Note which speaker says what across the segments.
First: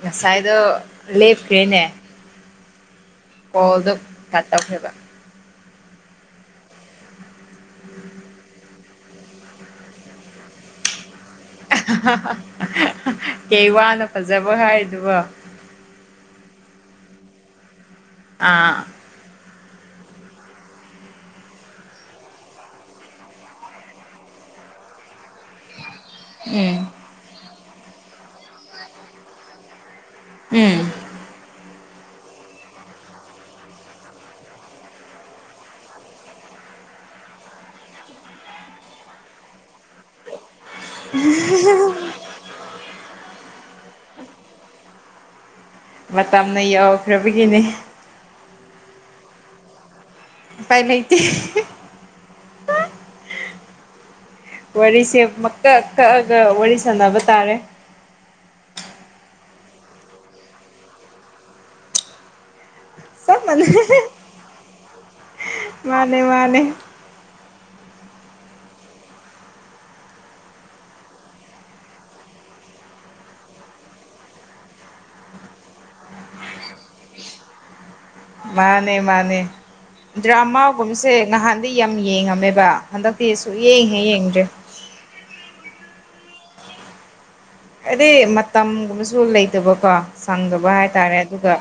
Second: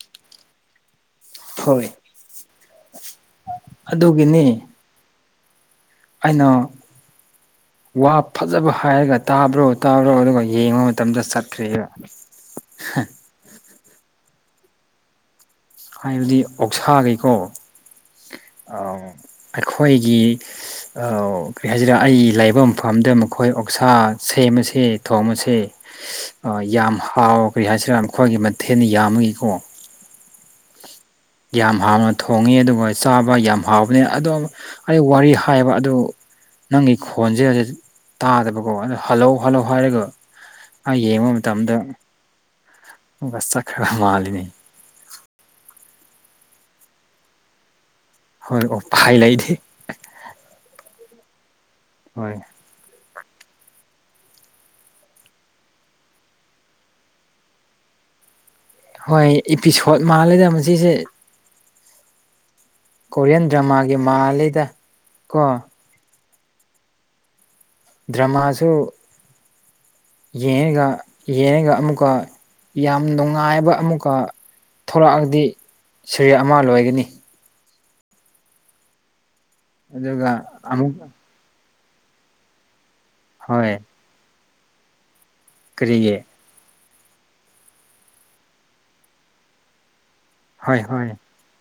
Speaker 1: ꯉꯁꯥꯏꯗ ꯂꯦꯞ ꯐꯈ꯭ꯔꯦꯅꯦ
Speaker 2: ꯍꯣꯏ
Speaker 1: ꯀꯣꯜꯗ ꯀꯠ
Speaker 2: ꯑꯗꯨꯒꯤꯅꯤ
Speaker 1: ꯑꯐ ꯍꯥꯏꯕ
Speaker 2: ꯑꯩꯅ ꯋꯥ ꯐꯖꯕ ꯍꯥꯏꯔꯒ ꯇꯥꯕ꯭ꯔꯣ ꯇꯥꯕ꯭ꯔꯣ ꯑꯗꯨꯒ ꯌꯦꯡꯕ ꯃꯇꯝꯗ ꯆꯠꯈ꯭ꯔꯦꯕ
Speaker 1: ꯀꯩ ꯋꯥꯅ ꯐꯖꯕ ꯍꯥꯏꯗꯨꯕ
Speaker 2: ꯍꯥꯏꯕꯗꯤ ꯑꯣꯛꯁꯥꯈꯩꯀꯣ
Speaker 1: ꯑꯥ
Speaker 2: ꯑꯩꯈꯣꯏꯒꯤ ꯀꯔꯤ ꯍꯥꯏꯁꯤꯔꯦ ꯑꯩ ꯂꯥꯏꯕ ꯃꯐꯝꯗ ꯃꯈꯣꯏ ꯑꯣꯛꯁꯥ ꯁꯦꯝꯃꯁꯦ ꯊꯣꯡ ꯑꯁꯦ
Speaker 1: ꯎꯝ
Speaker 2: ꯌꯥꯝ ꯍꯥꯎ ꯀꯔꯤ ꯍꯥꯏꯁꯤꯔ ꯑꯩꯈꯣꯏꯒꯤ ꯃꯊꯦꯜꯅ ꯌꯥꯝꯕꯒꯀꯣ
Speaker 1: ꯎꯝ
Speaker 2: ꯌꯥꯝ ꯍꯥꯎꯅ ꯊꯣꯡꯉꯤ ꯑꯗꯨꯒ ꯆꯥꯕ ꯌꯥꯝ ꯍꯥꯎꯕꯅꯤ ꯑꯗꯨꯣ ꯑꯩ ꯋꯥꯔꯤ ꯍꯥꯏꯕ ꯑꯗꯨ ꯅꯪꯒꯤ ꯈꯣꯟꯁꯦ ꯍꯧꯖꯤꯛ ꯇꯥꯗꯕꯀꯣ ꯑ ꯍꯜꯂꯧ ꯍꯜꯂꯧ ꯍꯥꯏꯔꯦꯒ ꯑꯩ ꯌꯦꯡꯕ ꯃꯇꯝꯗꯁꯠ ꯈꯔ ꯃꯥꯜꯂꯤꯅꯤ
Speaker 1: ꯃꯇꯝꯅ ꯌꯎꯈ꯭ꯔꯕꯒꯤꯅꯦ
Speaker 2: ꯍꯣꯏ ꯑꯣ ꯄꯥꯏ ꯂꯩꯗꯤ
Speaker 1: ꯄꯥꯏ ꯂꯩꯇ
Speaker 2: ꯍꯣꯏ
Speaker 1: ꯋꯥꯔꯤꯁꯦ ꯃꯀꯛ ꯀꯛꯑꯒ ꯋꯥꯔꯤ ꯁꯥꯟꯅꯕ ꯇꯥꯔꯦ
Speaker 2: ꯍꯣꯏ ꯏꯄꯤꯁꯣꯠ ꯃꯥꯜꯂꯦꯗ ꯃꯁꯤꯁꯦ
Speaker 1: ꯆꯞ
Speaker 2: ꯀꯣꯔꯤꯌꯟ
Speaker 1: ꯃꯥꯟꯅꯩ
Speaker 2: ꯗ꯭ꯔꯃꯥꯒꯤ ꯃꯜꯂꯤꯗ ꯀꯣ
Speaker 1: ꯃꯥꯅꯦ ꯃꯥꯅꯦ
Speaker 2: ꯗ꯭ꯔꯃꯥꯁꯨ ꯌꯦꯡꯉꯒ ꯌꯦꯡꯉꯒ ꯑꯃꯨꯛꯀ ꯌꯥꯝ ꯅꯨꯡꯉꯥꯏꯕ ꯑꯃꯨꯛꯀ ꯊꯣꯛꯂꯛꯑꯗꯤ ꯁꯔꯤ ꯑꯃ ꯂꯣꯏꯒꯅꯤ
Speaker 1: ꯃꯥꯅꯦ ꯃꯥꯅꯦ
Speaker 2: ꯑꯗꯨꯒ
Speaker 1: ꯗ꯭ꯔ
Speaker 2: ꯑꯃꯨꯛ
Speaker 1: ꯑꯃꯥꯒꯨꯝꯁꯦ ꯉꯍꯥꯟ ꯗꯤ ꯌꯥꯝ ꯌꯦꯡꯉꯝꯃꯦꯕ ꯍꯟꯗꯛꯇꯤꯁꯨ
Speaker 2: ꯍꯣꯏ
Speaker 1: ꯌꯦꯡꯉꯦ ꯌꯦꯡꯗ꯭ꯔꯦ
Speaker 2: ꯀꯔꯤꯌꯦ
Speaker 1: ꯑꯗꯩ ꯃꯇꯝꯒꯨꯝꯕꯁꯨ ꯂꯩꯇꯕꯀꯣ ꯁꯪꯗꯕ
Speaker 2: ꯍꯣꯏ ꯍꯣꯏ
Speaker 1: ꯍꯥꯏꯇꯥꯔꯦ ꯑꯗꯨꯒ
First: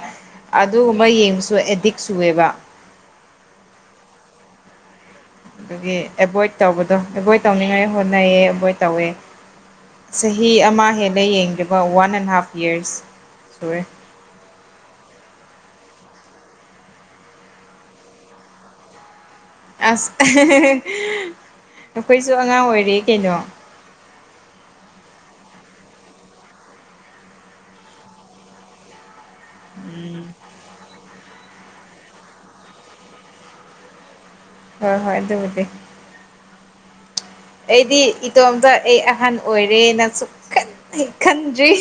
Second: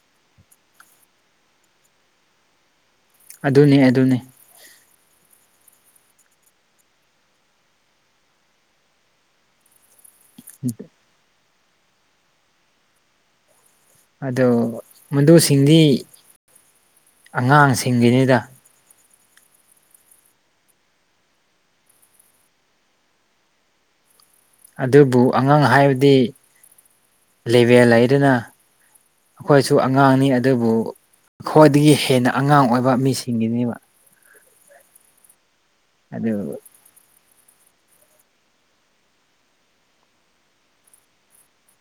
Speaker 1: ꯑꯗꯨꯒꯨꯝꯕ ꯌꯦꯡꯕꯁꯨ ꯑꯦꯗꯤꯛ ꯁꯨꯑꯦꯕ
Speaker 2: ꯑꯗꯨꯅꯦ ꯑꯗꯨꯅꯦ
Speaker 1: ꯑꯗꯨꯒꯤ ꯑꯦꯚꯣꯏꯠ ꯇꯧꯕꯗꯣ ꯑꯦꯚꯣꯏꯠ ꯇꯧꯅꯤꯡꯉꯥꯏ ꯍꯣꯠꯅꯩꯌꯦ ꯑꯦꯚꯣꯏꯠ ꯇꯧꯋꯦ ꯆꯍꯤ ꯑꯃ ꯍꯦꯜꯂ ꯌꯦꯡꯈꯤꯕ ꯋꯥꯟ ꯑꯦꯟ ꯍꯥꯐ ꯌꯔꯁ ꯁꯨꯔꯦ
Speaker 2: ꯑ ꯃꯗꯨꯁꯤꯡꯗꯤ ꯑꯉꯥꯡꯁꯤꯡꯒꯤꯅꯤꯗ
Speaker 1: ꯑꯁ ꯅꯈꯣꯏꯁꯨ ꯑꯉꯥꯡ ꯑꯣꯏꯔꯤ ꯀꯩꯅꯣ
Speaker 2: ꯑꯗꯨꯕꯨ ꯑꯉꯥꯡ ꯍꯥꯏꯕꯗꯤ ꯂꯦꯚꯦꯜ ꯍꯥꯏꯗꯨꯅ ꯑꯩꯈꯣꯏꯁꯨ ꯑꯉꯥꯡꯅꯤ
Speaker 1: ꯎꯝ
Speaker 2: ꯑꯗꯨꯕꯨ ꯈ꯭ꯋꯥꯏꯗꯒꯤ ꯍꯦꯟꯅ ꯑꯉꯥꯡ ꯑꯣꯏꯕ ꯃꯤꯁꯤꯡꯒꯤꯅꯦꯕ
Speaker 1: ꯍꯣꯏ ꯍꯣꯏ ꯑꯗꯨꯕꯨꯗꯤ
Speaker 2: ꯑꯗ ꯑꯣꯏ
Speaker 1: ꯑꯩꯗꯤ ꯏꯇꯣꯝꯇ ꯑꯩ ꯑꯍꯟ ꯑꯣꯏꯔꯦꯅ ꯁ ꯈꯪꯖꯤ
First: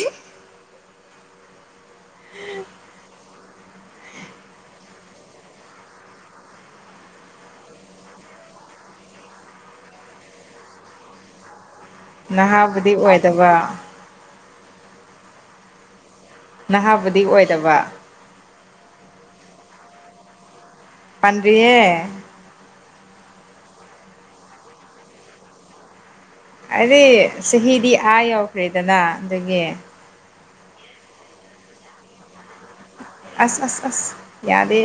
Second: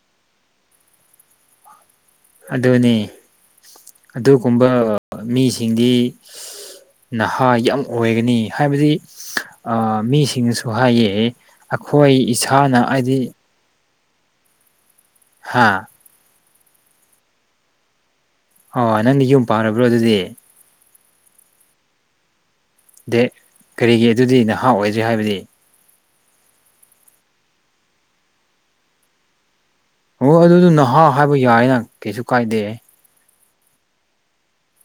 Speaker 2: ꯑꯗꯨꯅꯤ ꯑꯗꯨꯒꯨꯝꯕ ꯃꯤꯁꯤꯡꯗꯤ ꯅꯍꯥ ꯌꯥꯝ ꯑꯣꯏꯒꯅꯤ ꯍꯥꯏꯕꯗꯤ ꯑ ꯃꯤꯁꯤꯡꯅꯁꯨ ꯍꯥꯏꯌꯦ ꯑꯩꯈꯣꯏ ꯏꯁꯥꯅ
Speaker 1: ꯅꯍꯥꯕꯨꯗꯤ
Speaker 2: ꯍꯥꯏꯗꯤ
Speaker 1: ꯑꯣꯏꯗꯕ
Speaker 2: ꯍꯥꯥ
Speaker 1: ꯅꯍꯥꯕꯨꯗꯤ ꯑꯣꯏꯗꯕ
Speaker 2: ꯑ ꯅꯪꯅ ꯌꯨꯝ ꯄꯥꯔꯕ꯭ꯔꯣ ꯑꯗꯨꯗꯤ
Speaker 1: ꯄꯟꯌꯦ
Speaker 2: ꯗꯦ ꯀꯔꯤꯒꯤ ꯑꯗꯨꯗꯤ ꯅꯍꯥ ꯑꯣꯏꯗ꯭ꯔꯤ ꯍꯥꯏꯕꯗꯤ
Speaker 1: ꯑꯩꯗꯤ ꯆꯍꯤꯗꯤ ꯑꯥ ꯌꯎꯈ꯭ꯔꯦꯗꯅ ꯑꯗꯨꯒꯤ
Speaker 2: ꯍꯣꯏ ꯑꯗꯨꯗ ꯅꯍꯥ ꯍꯥꯏꯕ ꯌꯥꯏꯅ ꯀꯩꯁꯨ ꯀꯥꯏꯗꯦ
Speaker 1: ꯑꯁ ꯑꯁ ꯑꯁ ꯌꯥꯗꯦ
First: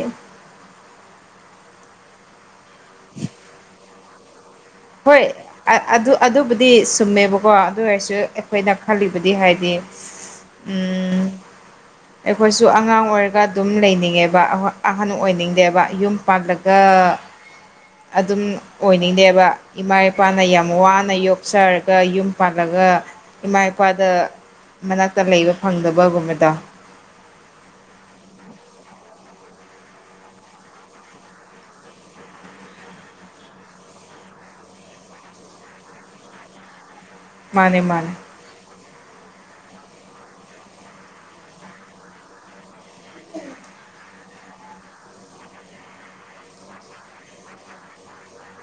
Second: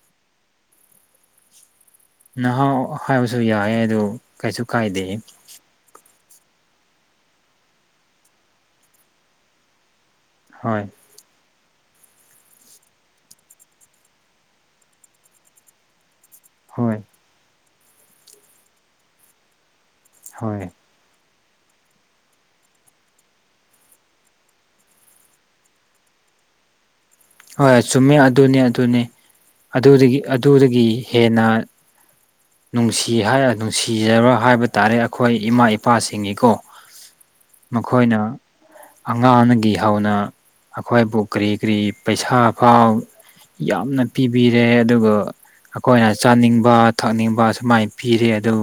Speaker 2: ꯅꯍꯥꯟ ꯍꯥꯏꯕꯁꯨ ꯌꯥꯏ ꯑꯗꯨ ꯀꯩꯁꯨ
Speaker 1: ꯍꯣꯏ
Speaker 2: ꯀꯥꯏꯗꯦ
Speaker 1: ꯑꯗꯨ ꯑꯗꯨꯕꯨ ꯗꯤ ꯁꯨꯝꯃꯦꯕꯀꯣ ꯑꯗꯨ ꯑꯣꯏꯔꯁꯨ ꯑꯩꯈꯣꯏꯅ ꯈꯜꯂꯤꯕꯗꯤ ꯍꯥꯏꯗꯤ
Speaker 2: ꯍꯣꯏ
Speaker 1: ꯎꯝ ꯑꯩꯈꯣꯏꯁꯨ ꯑꯉꯥꯡ ꯑꯣꯏꯔꯒ ꯑꯗꯨꯝ ꯂꯩꯅꯤꯡꯉꯦꯕ ꯑꯍꯟ ꯑꯣꯏꯅꯤꯡꯗꯦꯕ ꯌꯨꯝ ꯄꯥꯜꯂꯒ
Speaker 2: ꯍꯣꯏ
Speaker 1: ꯑꯗꯨꯝ ꯑꯣꯏꯅꯤꯡꯗꯦꯕ ꯏꯃꯥ ꯏꯄꯥꯅ
Speaker 2: ꯍꯣꯏ
Speaker 1: ꯌꯥꯝ ꯋꯥꯅ ꯌꯣꯛꯆꯔꯒ ꯌꯨꯝ ꯄꯥꯜꯂꯒ ꯏꯃꯥ ꯏꯄꯥꯗ ꯃꯅꯥꯛꯇ ꯂꯩꯕ ꯐꯪꯗꯕꯒꯨꯝꯕꯗ
Speaker 2: ꯍꯣꯏ ꯆꯨꯝꯃꯦ ꯑꯗꯨꯅꯤ ꯑꯗꯨꯅꯤ ꯑꯗꯨꯗꯒꯤ ꯑꯗꯨꯗꯒꯤ ꯍꯦꯟꯅ ꯅꯨꯡꯁꯤ ꯅꯨꯡꯁꯤꯖꯕ ꯍꯥꯏꯕ ꯇꯥꯔꯦ ꯑꯩꯈꯣꯏ ꯏꯃꯥ ꯏꯄꯥꯁꯤꯡꯒꯤꯀꯣ
Speaker 1: ꯃꯥꯅꯦ ꯃꯥꯅꯦ
Speaker 2: ꯃꯈꯣꯏꯅ ꯑꯉꯥꯡꯗꯒꯤ ꯍꯧꯅ ꯑꯩꯈꯣꯏꯕꯨ ꯀꯔꯤ ꯀꯔꯤ ꯄꯩꯁꯥ ꯐꯥꯎ ꯌꯥꯝꯅ ꯄꯤꯕꯤꯔꯦ ꯑꯗꯨꯒ ꯑꯩꯈꯣꯏꯅ ꯆꯥꯅꯤꯡꯕ ꯊꯛꯅꯤꯡꯕ ꯁꯨꯃꯥꯏ ꯄꯤꯔꯤ ꯑꯗꯨ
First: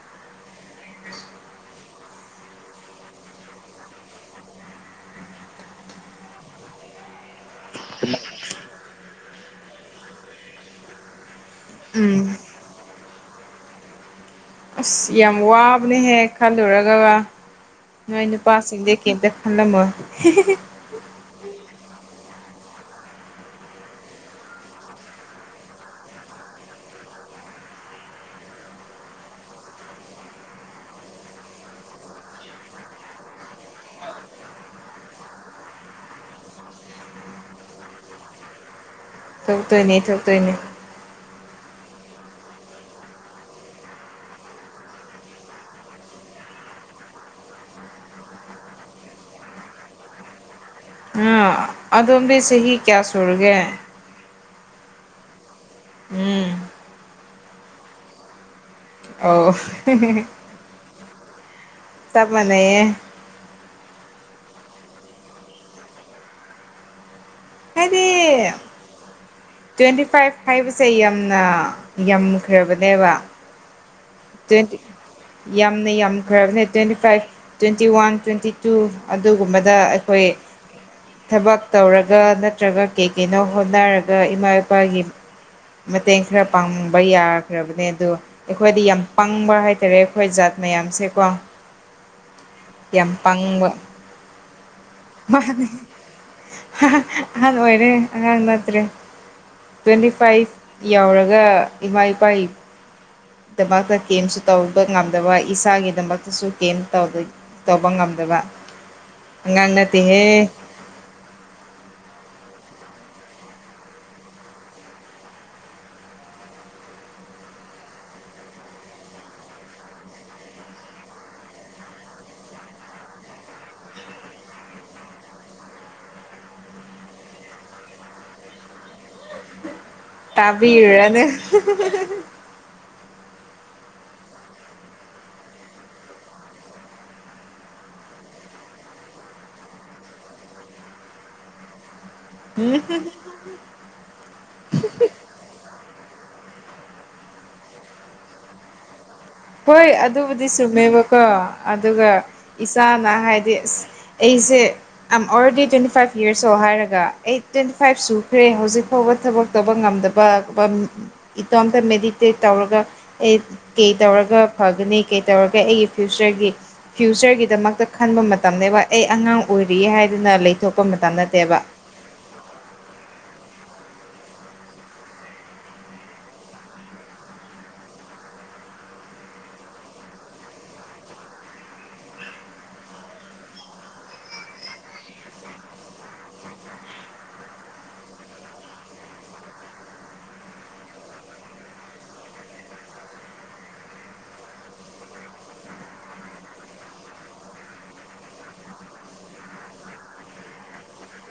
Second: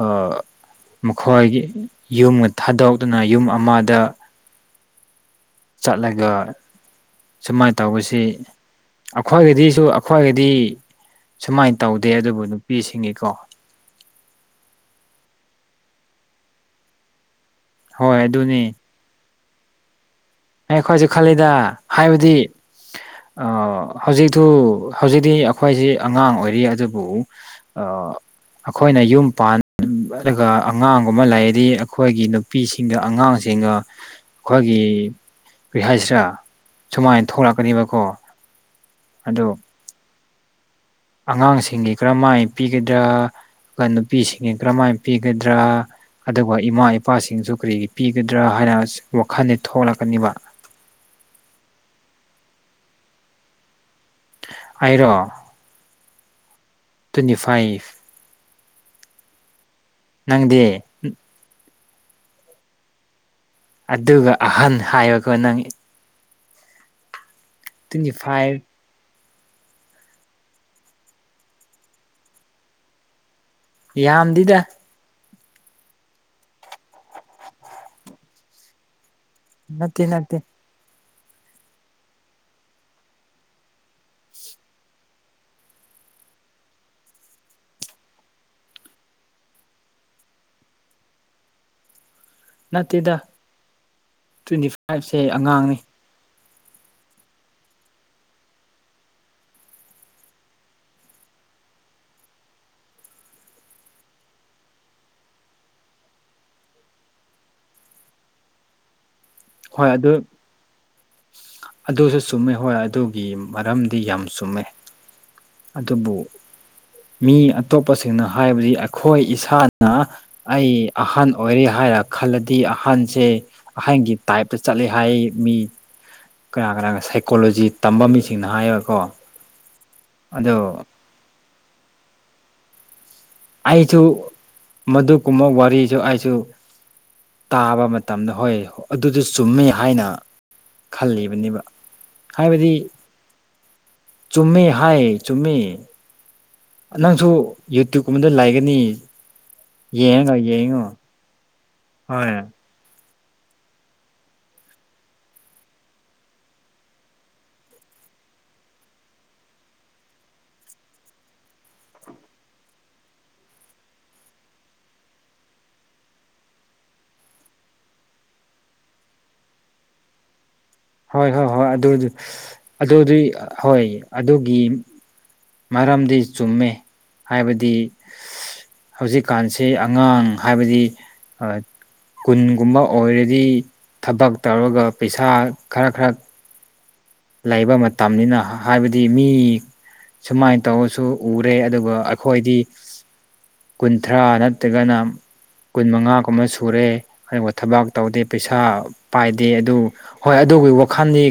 Speaker 2: ꯑ ꯃꯈꯣꯏꯒꯤ ꯌꯨꯝꯒ ꯊꯥꯗꯣꯛꯇꯨꯅ ꯌꯨꯝ ꯑꯃꯗ ꯆꯠꯂꯒ ꯁꯨꯃꯥꯏꯅ ꯇꯧꯕꯁꯤ ꯑꯩꯈꯣꯏꯒꯗꯤꯁꯨ ꯑꯩꯈ꯭ꯣꯏꯒꯗꯤ ꯁꯨꯃꯥꯏꯅ ꯇꯧꯗꯦ
Speaker 1: ꯎꯝ
Speaker 2: ꯑꯗꯨꯕꯨ ꯅꯨꯄꯤꯁꯤꯡꯒꯤꯀꯣ
Speaker 1: ꯑꯁ ꯌꯥꯝ ꯋꯥꯕꯅꯦꯍꯦꯛ ꯈꯜꯂꯨꯔꯒꯒ
Speaker 2: ꯍꯣꯏ
Speaker 1: ꯅꯣꯏ ꯅꯨꯄꯥꯁꯤꯡꯁꯦ ꯀꯩꯇ ꯈꯜꯂꯝꯃꯣ
Speaker 2: ꯑꯦ ꯑꯩꯈꯣꯏꯁꯨꯦ ꯈꯜꯂꯤꯗ ꯍꯥꯏꯕꯗꯤ
Speaker 1: [inaudible]
Speaker 2: ꯍꯧꯖꯤꯛꯇꯨ ꯍꯧꯖꯤꯛꯇꯤ ꯑꯩꯈꯣꯏꯁꯤ ꯑꯉꯥꯡ ꯑꯣꯏꯔꯤ ꯑꯗꯨꯕꯨ ꯑꯩꯈꯣꯏꯅ ꯌꯨꯝ ꯄꯥꯟ ꯑꯗꯨꯒ ꯑꯉꯥꯡꯒꯨꯝꯕ ꯂꯩꯔꯗꯤ ꯑꯩꯈꯣꯏꯒꯤ ꯅꯨꯄꯤꯁꯤꯡꯒ ꯑꯉꯥꯡꯁꯤꯡꯒ ꯑꯩꯈꯣꯏꯒꯤ ꯀꯔꯤꯍꯁꯤꯔꯥ ꯁꯨꯃꯥꯏꯅ ꯊꯣꯛꯂꯛꯀꯅꯦꯕꯀꯣ ꯑꯗꯣ
Speaker 1: ꯊꯣꯛꯇꯣꯏꯅꯦ ꯊꯣꯛꯇꯣꯏꯅꯦ
Speaker 2: ꯑꯉꯥꯡꯁꯤꯡꯒꯤ ꯀꯔꯝꯍꯥꯏ ꯄꯤꯒꯗ꯭ꯔꯥ ꯅꯨꯄꯤꯁꯤꯡ ꯀꯔꯝꯍꯥꯏꯅ ꯄꯤꯒꯗ꯭ꯔꯥ ꯑꯗꯨꯒ ꯏꯃꯥ ꯏꯄꯥꯁꯤꯡꯁꯨ ꯀꯔꯤꯒꯤ ꯄꯤꯒꯗ꯭ꯔꯥ ꯍꯥꯏ ꯍꯥꯏꯅ ꯋꯥꯈꯜꯁ ꯊꯣꯛꯂꯛꯀꯅꯤꯕ
Speaker 1: ꯎ ꯑꯗꯣꯝꯕꯤ ꯆꯍꯤ ꯀꯌꯥ ꯁꯨꯔꯒꯦ
Speaker 2: ꯑꯔꯣ
Speaker 1: ꯎꯝ
Speaker 2: ꯇ ꯅꯅꯤꯐꯥꯏꯐ
Speaker 1: ꯑ
Speaker 2: ꯅꯪꯗꯦ
Speaker 1: ꯇꯞ ꯃꯅꯦꯌꯦ
Speaker 2: ꯑꯗꯨꯒ ꯑꯍꯟ ꯍꯥꯏꯕꯒꯣ ꯅꯪ
Speaker 1: ꯍꯥꯏꯗꯤ
Speaker 2: ꯇ꯭ꯋꯦꯟꯇꯤ ꯐꯥꯏꯚ
Speaker 1: ꯇ꯭ꯋꯦꯟꯇꯤ ꯐꯥꯏꯚ ꯍꯥꯏꯕꯁꯦ ꯌꯥꯝꯅ ꯌꯥꯝꯈ꯭ꯔꯕꯅꯦꯕ
Speaker 2: ꯌꯥꯝꯗꯤꯗ
Speaker 1: ꯇ꯭ꯋꯦꯟꯇꯤ ꯌꯥꯝꯅ ꯌꯥꯝꯈ꯭ꯔꯕꯅꯦ twenty five twenty one twenty two ꯑꯗꯨꯒꯨꯝꯕꯗ
Speaker 2: ꯅꯠꯇꯦ
Speaker 1: ꯑꯩꯈꯣꯏ
Speaker 2: ꯅꯠꯇꯦ
Speaker 1: ꯊꯕꯛ ꯇꯧꯔꯒ ꯅꯠꯇ꯭ꯔꯒ ꯀꯩ ꯀꯩꯅꯣ ꯍꯣꯠꯅꯔꯒ ꯏꯃꯥ ꯏꯄꯥꯒꯤ ꯃꯇꯦꯡ ꯈꯔ ꯄꯥꯡꯕ ꯌꯥꯈ꯭ꯔꯕꯅꯦ ꯑꯗꯣ ꯑꯩꯈꯣꯏꯗ ꯌꯥꯝ ꯄꯪꯕ ꯍꯥꯏꯇꯥꯔꯦ ꯑꯩꯈꯣꯏ ꯖꯥꯠ ꯃꯌꯥꯝꯁꯦꯀꯣ ꯌꯥꯝ
Speaker 2: ꯅꯠꯇꯦꯗ
Speaker 1: ꯄꯪꯕ
Speaker 2: ꯇ꯭ꯋꯦꯟꯇꯤ ꯐꯥꯏꯚꯁꯦ
Speaker 1: ꯑ
Speaker 2: ꯑꯉꯥꯡꯅꯤ
Speaker 1: ꯑꯣꯏꯣꯏꯔꯦ ꯑꯉꯥꯡ ꯃꯥꯠꯇ꯭ꯔꯦ ꯇ꯭ꯋꯦꯟꯇꯤ ꯐꯥꯏꯚ ꯌꯧꯔꯒ ꯏꯃꯥ ꯏꯄꯥ ꯗꯃꯛꯇ ꯀꯦꯝꯁꯨ ꯇꯧꯕ ꯉꯝꯗꯕ ꯏꯁꯥꯒꯤꯗꯃꯛꯇꯁꯨ ꯀꯦꯝ ꯇꯧꯕ ꯉꯝꯗꯕ
Speaker 2: ꯍꯣꯏ ꯑꯗꯨ
Speaker 1: ꯉꯗꯗꯤꯤꯍꯦ
Speaker 2: ꯑꯗꯨꯁꯨ ꯆꯨꯝꯃꯦ ꯍꯣꯏ ꯑꯗꯨꯒꯤ ꯃꯔꯝꯗꯤ ꯌꯥꯝ ꯆꯨꯝꯃꯦ ꯑꯗꯨꯕꯨ ꯃꯤ ꯑꯇꯣꯞꯄꯁꯤꯡꯅ ꯍꯥꯏꯕꯗꯤ ꯑꯩꯈꯣꯏ ꯏꯁꯥꯅ ꯑꯩ ꯑꯍꯟ ꯑꯣꯏꯔꯦ ꯍꯥꯏ ꯍꯥꯏꯔ ꯈꯜꯂꯗꯤ ꯑꯍꯟꯁꯦ ꯑꯍꯟꯒꯤ ꯇꯥꯏꯞꯇ ꯆꯠꯂꯦ ꯍꯥꯏ ꯃꯤ ꯀꯅꯥ ꯀꯅꯥꯒ ꯁꯥꯏꯀꯣꯂꯣꯖꯤ ꯇꯝꯕ ꯃꯤꯁꯤꯡꯅ ꯍꯥꯏꯌꯦꯀꯣ
Speaker 1: ꯇꯥꯕꯤꯌꯟ
Speaker 2: ꯑꯩꯁꯨ ꯃꯗꯨꯀꯨꯝꯕ ꯋꯥꯔꯤꯁꯨ ꯑꯩꯁꯨ ꯇꯥꯕ ꯃꯇꯝꯗ ꯍꯣꯏ ꯑꯗꯨꯗ ꯆꯨꯝꯃꯤ ꯍꯥꯏꯅ ꯈꯜꯂꯤꯕꯅꯦꯕ ꯍꯥꯏꯕꯗꯤ ꯆꯨꯝꯃꯦ ꯍꯥꯏ ꯆꯨꯝꯃꯦ ꯅꯪꯁꯨ ꯌꯨꯇ꯭ꯌꯨꯕꯀꯨꯝꯕꯗ ꯂꯥꯛꯒꯅꯤ
Speaker 1: ꯍꯣꯏ ꯑꯗꯨꯕꯨꯗꯤ ꯁꯨꯝꯃꯦꯕꯀꯣ ꯑꯗꯨꯒ
Speaker 2: ꯍꯣꯏ
Speaker 1: ꯏꯁꯥ ꯍꯥꯏꯗꯤ ꯑꯁ ꯑꯩꯁꯦ ꯑ ꯑꯣꯜꯔꯦꯗꯤ ꯇ꯭ꯋꯦꯟꯇꯤ ꯐꯥꯏꯚ ꯌꯔꯁ ꯍꯥꯏꯔꯒ ꯑꯩ ꯇ꯭ꯋꯦꯟꯇꯤ ꯐꯥꯏꯚ ꯁꯨꯈ꯭ꯔꯦ ꯍꯧꯖꯤꯛ ꯐꯥꯎꯕ ꯊꯕꯛ ꯇꯧꯕ ꯉꯝꯗꯕ ꯏꯇꯣꯝꯇ ꯃꯦꯗꯤꯇꯦꯠ ꯇꯧꯔꯒ ꯑꯦ ꯀꯩ ꯇꯧꯔꯒ ꯐꯒꯅꯤ ꯀꯩ ꯇꯧꯔꯒ ꯑꯩꯒꯤ ꯐ꯭ꯌꯨꯆꯔꯒꯤ ꯐ꯭ꯌꯨꯆꯔꯒꯤꯗꯃꯛꯇ ꯈꯟꯕ ꯃꯇꯝꯅꯦꯕ ꯑꯩ ꯑꯉꯥꯡ ꯑꯣꯏꯔꯤꯌꯦ ꯍꯥꯏꯗꯅ ꯂꯩꯊꯣꯛ
Speaker 2: ꯍꯣꯏ ꯍꯣꯏ ꯍꯣꯏ ꯑꯗꯨ ꯑꯗꯨꯗꯤ ꯍꯣꯏ ꯑꯗꯨꯒꯤ ꯃꯔꯝꯗꯤ ꯆꯨꯝꯃꯦ ꯍꯥꯏꯕꯗꯤ ꯍꯧꯖꯤꯛꯀꯥꯟꯁꯤ ꯑꯉꯥꯡ ꯍꯥꯏꯕꯗꯤ ꯑ ꯀꯨꯟꯒꯨꯝꯕ ꯑꯣꯏꯔꯗꯤ ꯊꯕꯛ ꯇꯧꯔꯒ ꯄꯩꯁꯥ ꯈꯔ ꯈꯔ ꯂꯩꯕ ꯃꯇꯝꯅꯤꯅ ꯍꯥꯏꯕꯗꯤ ꯃꯤ ꯁꯨꯃꯥꯏꯟ ꯇꯧꯔꯁꯨ ꯎꯔꯦ ꯑꯗꯨꯒ ꯑꯩꯈꯣꯏꯗꯤ ꯀꯨꯟꯊ꯭ꯔꯥ ꯅꯠꯇ꯭ꯔꯒꯅ ꯀꯨꯟ ꯃꯉꯥꯒꯨꯝꯕ ꯁꯨꯔꯦ ꯑꯗꯨꯒ ꯊꯕꯛ ꯇꯧꯗꯦ ꯄꯩꯁꯥ ꯄꯥꯏꯗꯦ ꯑꯗꯨ ꯍꯣꯏ ꯑꯗꯨ ꯑꯗꯨꯒꯤ ꯋꯥꯈꯜꯗꯤ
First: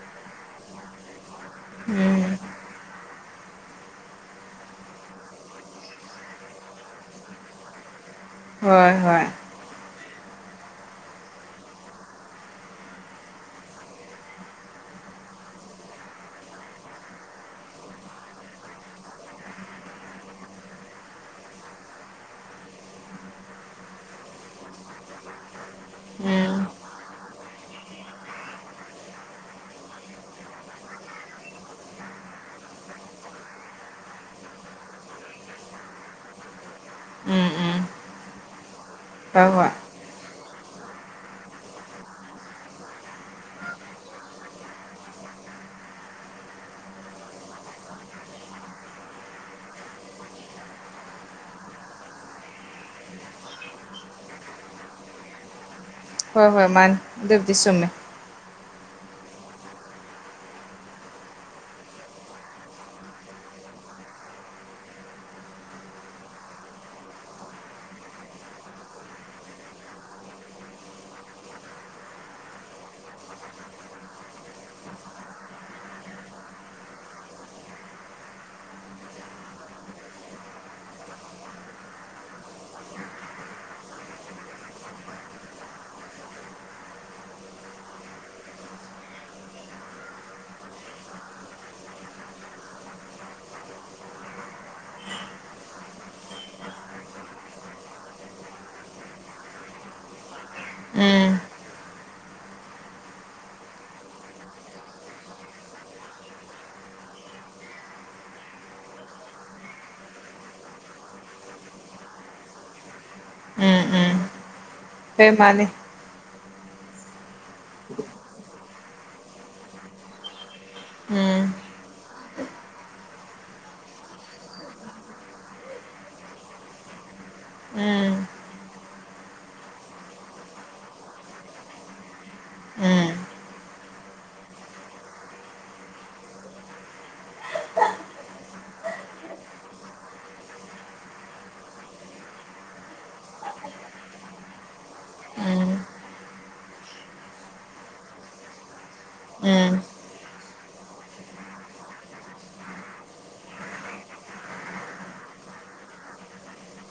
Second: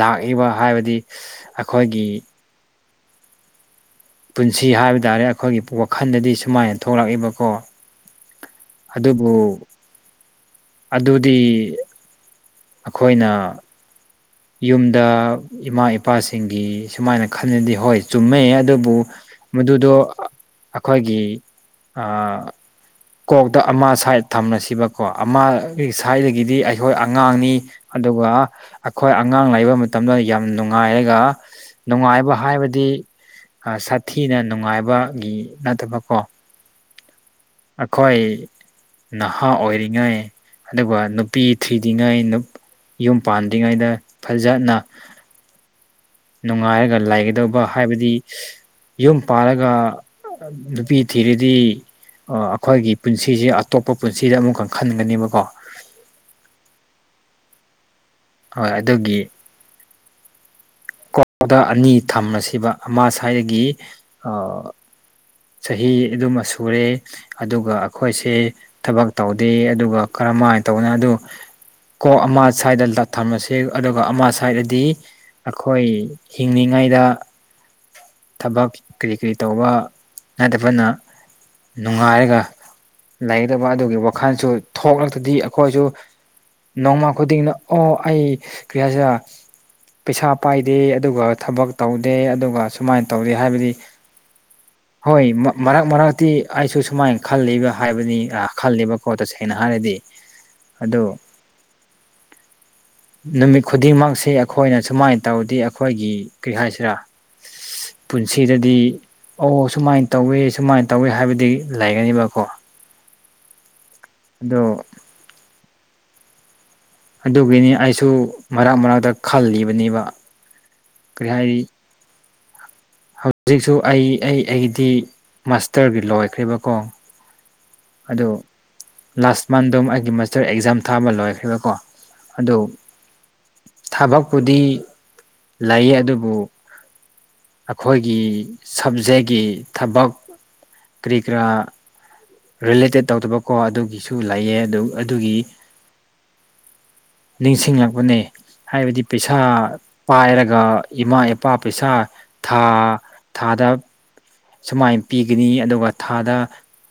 Speaker 2: ꯂꯥꯛꯏꯕ ꯍꯥꯏꯕꯗꯤ ꯑꯩꯈꯣꯏꯒꯤ
Speaker 1: ꯎꯝ
Speaker 2: ꯄꯨꯟꯁꯤ ꯍꯥꯏꯕ ꯇꯥꯔꯦ ꯑꯩꯈꯣꯏꯒꯤ ꯋꯥꯈꯜꯗꯗꯤ ꯁꯨꯃꯥꯏꯅ ꯊꯣꯛꯂꯛꯏꯕꯀꯣ
Speaker 1: ꯍꯣꯏ ꯍꯣꯏ
Speaker 2: ꯑꯗꯨꯕꯨ ꯑꯗꯨꯗꯤ ꯑꯈꯣꯏꯅ ꯌꯨꯝꯗ ꯏꯃꯥ ꯏꯄꯥꯁꯤꯡꯒꯤ ꯁꯨꯃꯥꯏꯅ ꯈꯟꯂꯗꯤ ꯍꯣꯏ ꯆꯨꯝꯃꯦ ꯑꯗꯨꯕꯨ ꯃꯗꯨꯗꯣ ꯑꯩꯈꯣꯏꯒꯤ ꯑ ꯀꯣꯛꯇ ꯑꯃ ꯁꯥꯏꯠ ꯊꯝꯃꯁꯤꯕꯀꯣ ꯑꯃ ꯁꯥꯏꯗꯒꯤꯗꯤ
Speaker 1: ꯎꯝ
Speaker 2: ꯑꯩꯈꯣꯏ ꯑꯉꯥꯡꯅꯤ ꯑꯗꯨꯒ ꯑꯩꯈꯣꯏ ꯑꯉꯥꯡ ꯂꯩꯕ ꯃꯇꯝꯗ ꯌꯥꯝ ꯅꯨꯡꯉꯥꯏꯔꯒ ꯅꯨꯡꯉꯥꯏꯕ ꯍꯥꯏꯕꯗꯤ ꯁꯥꯊꯤꯅ ꯅꯨꯡꯉꯥꯏꯕꯒꯤ ꯅꯠꯇꯕ ꯀꯣ
Speaker 1: ꯎꯝ ꯎꯝ
Speaker 2: ꯑꯈꯣꯏ ꯅꯍꯥ
Speaker 1: ꯍꯣꯏ ꯍꯣꯏ
Speaker 2: ꯑꯣꯏꯔꯤꯉꯩ ꯑꯗꯨꯒ ꯅꯨꯄꯤ ꯊꯤꯗꯤꯉꯩ ꯌꯨꯝ ꯄꯥꯟꯗ꯭ꯔꯤꯉꯩꯗ ꯐꯖꯅ ꯅꯨꯡꯉꯥꯏꯔꯒ ꯂꯩꯥꯒꯗꯧꯕ ꯍꯥꯏꯕꯗꯤ ꯌꯨꯝ ꯄꯥꯜꯂꯒ ꯅꯨꯄꯤ ꯊꯤꯔꯗꯤ ꯑ ꯑꯈꯣꯏꯒꯤ ꯄꯨꯟꯁꯤꯖꯦ ꯑꯇꯣꯞꯄ ꯄꯨꯟꯁꯤꯗ ꯑꯃꯨꯛꯀ ꯈꯟꯕꯅꯦꯕꯀꯣ
Speaker 1: ꯍꯣꯏ ꯍꯣꯏ ꯃꯥꯅꯤ ꯑꯗꯨꯕꯨꯗꯤ ꯆꯨꯝꯃꯦ
Speaker 2: ꯍꯣꯏ ꯑꯗꯨꯒꯤ ꯀꯣꯛꯇ ꯑꯅꯤ ꯊꯝꯃꯁꯦꯕ ꯑꯃ ꯁꯥꯏꯗꯒꯤ ꯆꯍꯤ ꯑꯗꯨꯃ ꯁꯨꯔꯦ ꯑꯗꯨꯒ ꯑꯈꯣꯏꯁꯦ ꯊꯕꯛ ꯇꯧꯗꯦ ꯑꯗꯨꯒ ꯀꯔ ꯃꯥꯏ ꯇꯧꯕꯅꯦ ꯑꯗꯨ ꯀꯣꯛ ꯑꯃ ꯁꯥꯏꯗ ꯊꯝꯂꯁꯤ ꯑꯗꯨꯒ ꯑꯃ ꯁꯥꯏꯗꯗꯤ ꯑꯈꯣꯏ ꯍꯤꯡꯂꯤꯉꯩꯗ ꯊꯕꯛ ꯀꯔꯤ ꯀꯔꯤ ꯇꯧꯕ ꯅꯠꯇꯕꯅ ꯅꯨꯡꯉꯥꯏꯔꯒ ꯂꯩꯗꯕ ꯑꯗꯨꯒꯤ ꯋꯥꯈꯜꯁꯨ ꯊꯣꯛꯂꯛꯇꯗꯤ ꯑꯈꯣꯏꯁꯨ ꯅꯣꯡꯃ ꯈꯨꯗꯤꯡꯅ ꯑꯣ ꯑꯩ ꯀꯔꯤꯌꯥꯁꯤꯔꯥ ꯄꯩꯁꯥ ꯄꯥꯏꯗꯦ ꯑꯗꯨꯒ ꯊꯕꯛ ꯇꯧꯗꯦ ꯑꯗꯨꯒ ꯁꯨꯃꯥꯏꯅ ꯇꯧꯗꯦ ꯍꯥꯏꯕꯗꯤ
Speaker 1: [unintelligible]
Speaker 2: ꯍꯣꯏ ꯃꯔꯛ ꯃꯔꯛꯇꯤ ꯑꯩꯁꯨ ꯁꯨꯃꯥꯏꯅ ꯈꯜꯂꯤꯕ ꯍꯥꯏꯕꯅꯤ ꯈꯜꯂꯤꯕ ꯄꯣꯠꯇꯣ ꯁꯦꯡꯅ ꯍꯥꯏꯔꯗꯤ ꯑꯗꯣ
Speaker 1: ꯎꯝ [unintelligible]
Speaker 2: ꯅꯨꯃꯤꯠ ꯈꯨꯗꯤꯡꯃꯛꯁꯤ ꯑꯩꯈꯣꯏꯅ ꯁꯨꯃꯥꯏꯅ ꯇꯧꯗꯤ ꯑꯩꯈꯣꯏꯒꯤ ꯀꯔꯤ ꯍꯥꯏꯁꯤꯔꯥ ꯄꯨꯟꯁꯤꯗꯗꯤ ꯑꯣ ꯁꯨꯃꯥꯏꯟ ꯇꯧꯋꯦ ꯁꯨꯃꯥꯏꯟ ꯇꯧꯋꯦ ꯍꯥꯏꯕꯗꯤ ꯂꯩꯒꯅꯦꯕꯀꯣ ꯑꯗꯣ
Speaker 1: ꯍꯦ ꯃꯥꯅꯤ
Speaker 2: ꯑꯗꯨꯒꯤꯅꯤ ꯑꯩꯁꯨ ꯃꯔꯛ ꯃꯔꯛꯇ ꯈꯜꯂꯤꯕꯅꯦꯕ
Speaker 1: ꯎꯝ
Speaker 2: ꯀꯔꯤꯍꯥꯏꯔꯤ ꯍꯧꯖꯤꯛꯁꯨ ꯑꯩ ꯑꯩ ꯑꯩꯗꯤ ꯃꯥꯁꯇꯔꯒꯤ ꯂꯣꯏꯈ꯭ꯔꯦꯕꯀꯣ
Speaker 1: ꯎꯝ
Speaker 2: ꯑꯗꯣ ꯂꯥꯁ ꯃꯟꯗꯨꯝ ꯑꯩꯒꯤ ꯃꯥꯁꯇꯔ ꯑꯦꯛꯖꯥꯝ ꯊꯥꯕ ꯂꯣꯏꯈ꯭ꯔꯦꯕꯀꯣ ꯑꯗꯨ
Speaker 1: ꯎꯝ
Speaker 2: ꯊꯕꯛꯄꯨꯗꯤ ꯂꯩꯌꯦ ꯑꯗꯨꯕꯨ ꯑꯈꯣꯏꯒꯤ ꯁꯕꯖꯦꯛꯒꯤ ꯊꯕꯛ ꯀꯔꯤ ꯀꯔꯥ ꯔꯤꯂꯦꯇꯦꯠ ꯇꯧꯗꯕꯀꯣ ꯑꯗꯨꯒꯤꯁꯨ ꯂꯩꯑꯦ ꯑꯗꯨꯝ ꯑꯗꯨꯒꯤ
Speaker 1: ꯎꯝ
Speaker 2: ꯅꯤꯡꯁꯤꯡꯂꯛꯄꯅꯦ ꯍꯥꯏꯕꯗꯤ ꯄꯩꯁꯥ
Speaker 1: ꯎꯝ
Speaker 2: ꯄꯥꯏꯔꯒ ꯑꯗꯨꯒ ꯏꯃꯥ ꯏꯄꯥ ꯄꯩꯁꯥ ꯊꯥ ꯊꯥꯗ ꯁꯨꯃꯥꯏꯅ ꯄꯤꯒꯅꯤ ꯑꯗꯨꯒ ꯊꯥꯗ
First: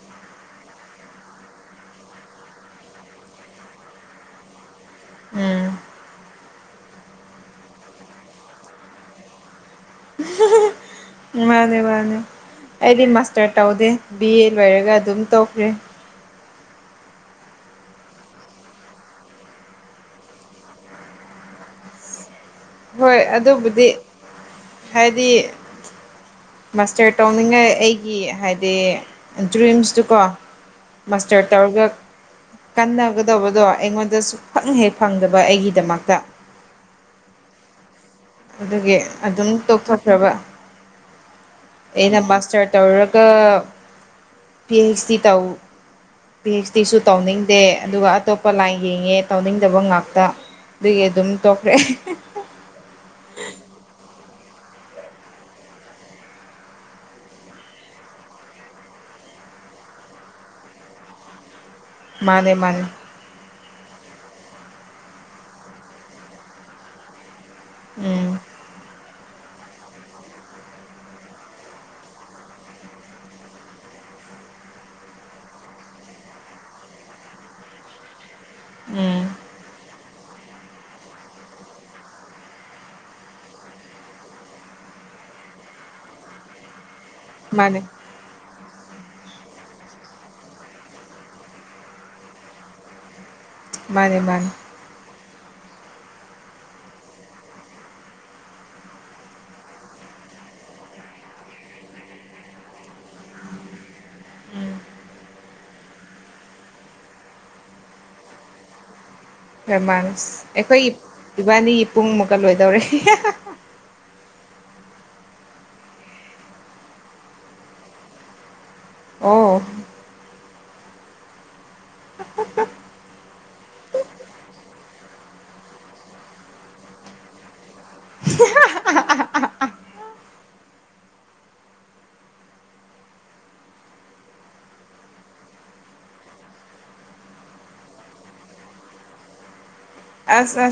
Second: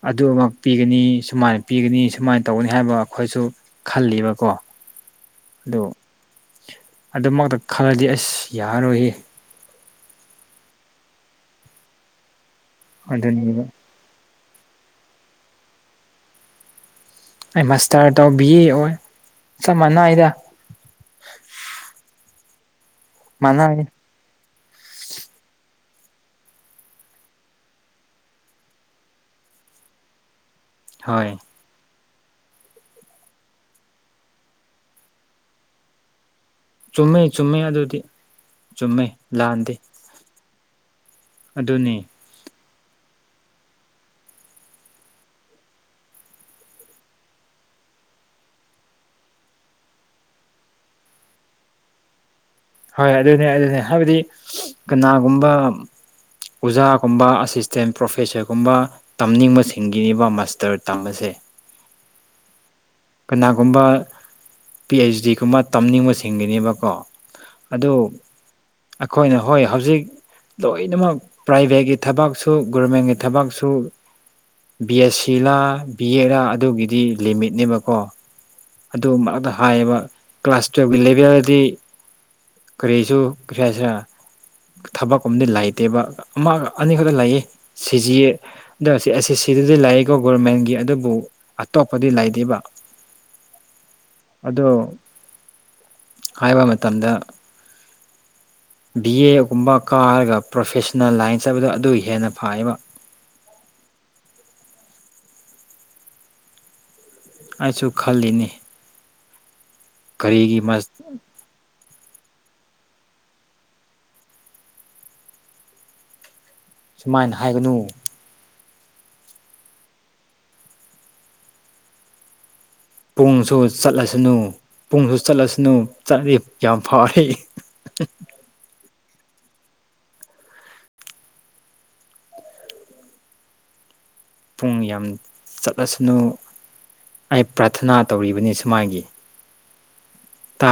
Speaker 2: ꯑꯗꯨꯃꯛ ꯄꯤꯒꯅꯤ ꯁꯨꯃꯥꯏꯅ ꯄꯤꯒꯅꯤ ꯁꯨꯃꯥꯏꯅ ꯇꯧꯒꯅꯤ ꯍꯥꯏꯕ ꯑꯩꯈꯣꯏꯁꯨ ꯈꯜꯂꯤꯕꯀꯣ ꯗ
Speaker 1: ꯎꯝ
Speaker 2: ꯑꯗꯨꯃꯛꯇ ꯈꯜꯂꯗꯤ ꯑꯁ ꯌꯥꯔꯔꯣꯏꯍ
Speaker 1: ꯃꯥꯅꯦ ꯃꯥꯅꯦ ꯑꯦꯗꯤ ꯃꯁꯇꯔ
Speaker 2: ꯑꯗꯨꯅꯦꯕ
Speaker 1: ꯇꯧꯗ ꯕꯤ ꯑꯦ ꯂꯣꯏꯔꯒ ꯑꯗꯨꯝ ꯇꯧꯈ꯭ꯔꯦ
Speaker 2: ꯑꯩ ꯃꯁꯇꯔ ꯇꯧꯕꯤ ꯑꯣꯏ ꯆꯞ ꯃꯥꯟꯅꯏꯗ
Speaker 1: ꯍꯣꯏ ꯑꯗꯨꯕꯨꯗꯤ ꯍꯥꯏꯗꯤ ꯃꯥꯁꯇꯔ ꯇꯧꯅꯤꯡꯉꯥꯏ ꯑꯩꯒꯤ ꯍꯥꯏꯗꯤ ꯗ꯭ꯔꯤꯝꯁꯇꯨꯀꯣ
Speaker 2: ꯍꯣꯏ
Speaker 1: ꯃꯁꯇꯔꯠ ꯇꯧꯔꯒ ꯀꯟꯅꯒꯗꯧꯕꯗꯣ ꯑꯩꯉꯣꯟꯗ ꯁ ꯈꯪ ꯍꯦꯛ ꯐꯪꯗꯕ ꯑꯩꯒꯤꯗꯃꯛꯇ
Speaker 2: ꯆꯨꯝꯃꯤ ꯆꯨꯝꯃꯤ ꯑꯗꯨꯗꯤ
Speaker 1: ꯑꯗꯨꯒꯤ
Speaker 2: ꯆꯨꯝꯃꯦ
Speaker 1: ꯑꯗꯨꯝ
Speaker 2: ꯂꯥꯟꯗꯦ
Speaker 1: ꯇꯣꯛꯊꯈ꯭ꯔꯕ
Speaker 2: ꯑꯗꯨꯅꯤ
Speaker 1: ꯑꯩꯅ ꯃꯥꯁꯇꯔ ꯇꯧꯔꯒ ꯄꯤ ꯍꯩꯆ ꯗꯤ ꯇꯧ ꯄꯤ ꯑꯩꯩꯆ ꯗꯤꯁꯨ ꯇꯧꯅꯤꯡꯗꯦ ꯑꯗꯨꯒ ꯑꯇꯣꯞꯄ ꯂꯥꯏꯟ ꯌꯦꯡꯉꯦ ꯇꯧꯅꯤꯡꯗꯕ ꯉꯥꯛꯇ ꯑꯗꯨꯒꯤ ꯑꯗꯨꯝ ꯇꯣꯛꯈ꯭ꯔꯦ
Speaker 2: ꯍꯣꯏ ꯑꯗꯨꯅꯦ ꯑꯗꯨꯅꯦ ꯍꯥꯏꯕꯗꯤ ꯀꯅꯥꯒꯨꯝꯕ ꯑꯣꯖꯥꯒꯨꯝꯕ ꯑꯁꯤꯁꯇꯦꯟ ꯄ꯭ꯔꯣꯐꯦꯁꯔꯒꯨꯝꯕ ꯇꯝꯅꯤꯡꯕꯁꯤꯡꯒꯤꯅꯦꯕ ꯃꯥꯁꯇꯔ ꯇꯝꯕ ꯑꯁꯦ
Speaker 1: ꯃꯥꯅꯦ ꯃꯥꯅꯦ
Speaker 2: ꯀꯅꯥꯒꯨꯝꯕ ꯄꯤ ꯑꯩꯆ ꯗꯤꯒꯨꯝꯕ ꯇꯝꯅꯤꯡꯕꯁꯤꯡꯒꯤꯅꯦꯕꯀꯣ ꯑꯗꯨ
Speaker 1: ꯎꯝ
Speaker 2: ꯑꯩꯈꯣꯏꯅ ꯍꯣꯏ ꯍꯧꯖꯤꯛ ꯂꯣꯏꯅꯃꯛ ꯄ꯭ꯔꯥꯏꯚꯦꯠꯀꯤ ꯊꯕꯛꯁꯨ ꯒꯣꯔꯚꯃꯦꯟꯒꯤ ꯊꯕꯛꯁꯨ ꯕꯤ ꯑꯦꯁ ꯁꯤꯂꯥ ꯕꯤ ꯑꯦꯂꯥ ꯑꯗꯨꯒꯤꯗꯤ ꯂꯤꯃꯤꯠꯅꯦꯕꯀꯣ ꯑꯗꯨ
Speaker 1: ꯎꯝ
Speaker 2: ꯑꯃꯇ ꯍꯥꯏꯌꯦꯕ ꯀ꯭ꯂꯥꯁ ꯇꯨꯌꯦꯜꯞꯀꯤ ꯂꯦꯚꯦꯜꯗꯤ ꯀꯔꯤꯁꯨ ꯄꯩꯥꯁꯤ ꯊꯕꯛ ꯑ ꯑꯃꯗꯤꯗꯤ ꯂꯩꯇꯦꯕ ꯑꯃ ꯑꯅꯤꯈꯛ ꯑꯗꯨ ꯂꯩꯌꯦ
Speaker 1: ꯃꯥꯅꯦ
Speaker 2: ꯁꯤꯁꯤ ꯗ ꯁꯤ ꯑꯦꯁ ꯑꯦꯁ ꯁꯤꯗꯗꯤ ꯂꯩꯏꯀꯣ ꯒꯣꯔꯃꯦꯟꯒꯤ ꯑꯗꯨꯕꯨ ꯑꯇꯣꯞꯄꯗꯤ ꯂꯩꯇꯦꯕ
Speaker 1: ꯃꯥꯅꯤ ꯃꯥꯅꯤ
Speaker 2: ꯑꯗꯣ ꯍꯥꯏꯕ ꯃꯇꯝꯗ ꯕꯤ ꯑꯦꯒꯨꯝꯕ ꯀꯥꯔꯒ ꯄ꯭ꯔꯣꯐꯦꯁꯟꯅꯜ ꯂꯥꯏꯟ ꯆꯠꯄꯗꯣ ꯑꯗꯨ ꯍꯦꯟꯅ ꯐꯥꯏꯌꯦꯕ
Speaker 1: ꯎꯝ
Speaker 2: ꯑꯩꯁꯨ ꯈꯜꯂꯤꯅꯤ
Speaker 1: ꯔ꯭ꯔꯃꯥꯅꯁ
Speaker 2: ꯀꯔꯤꯒꯤ
Speaker 1: ꯑꯩꯈꯣꯏꯒꯤ ꯏꯕꯥꯅꯤꯒꯤ ꯄꯨꯡꯃꯨꯛꯀ ꯂꯣꯏꯗꯧꯔꯦ
Speaker 2: ꯁꯨꯃꯥꯏꯅ ꯍꯥꯏꯒꯅꯨ
Speaker 1: ꯑꯣ
Speaker 2: ꯄꯨꯡꯁꯨ ꯆꯠꯂꯁꯅꯨ ꯄꯨꯡꯁꯨ ꯆꯠꯂꯁꯅꯨ ꯆꯠꯂꯗꯤ ꯌꯥꯝ ꯐꯥꯎꯔꯦ
Speaker 1: [unintelligible]
Speaker 2: ꯄꯨꯡ ꯌꯥꯝ ꯆꯠꯂꯁꯅꯨ ꯑꯩ ꯄ꯭ꯔꯥꯊꯅꯥ ꯇꯧꯔꯤꯕꯅꯤ ꯁꯨꯃꯥꯏꯒꯤ
Speaker 1: ꯑ ꯑ
Speaker 2: ꯇꯥ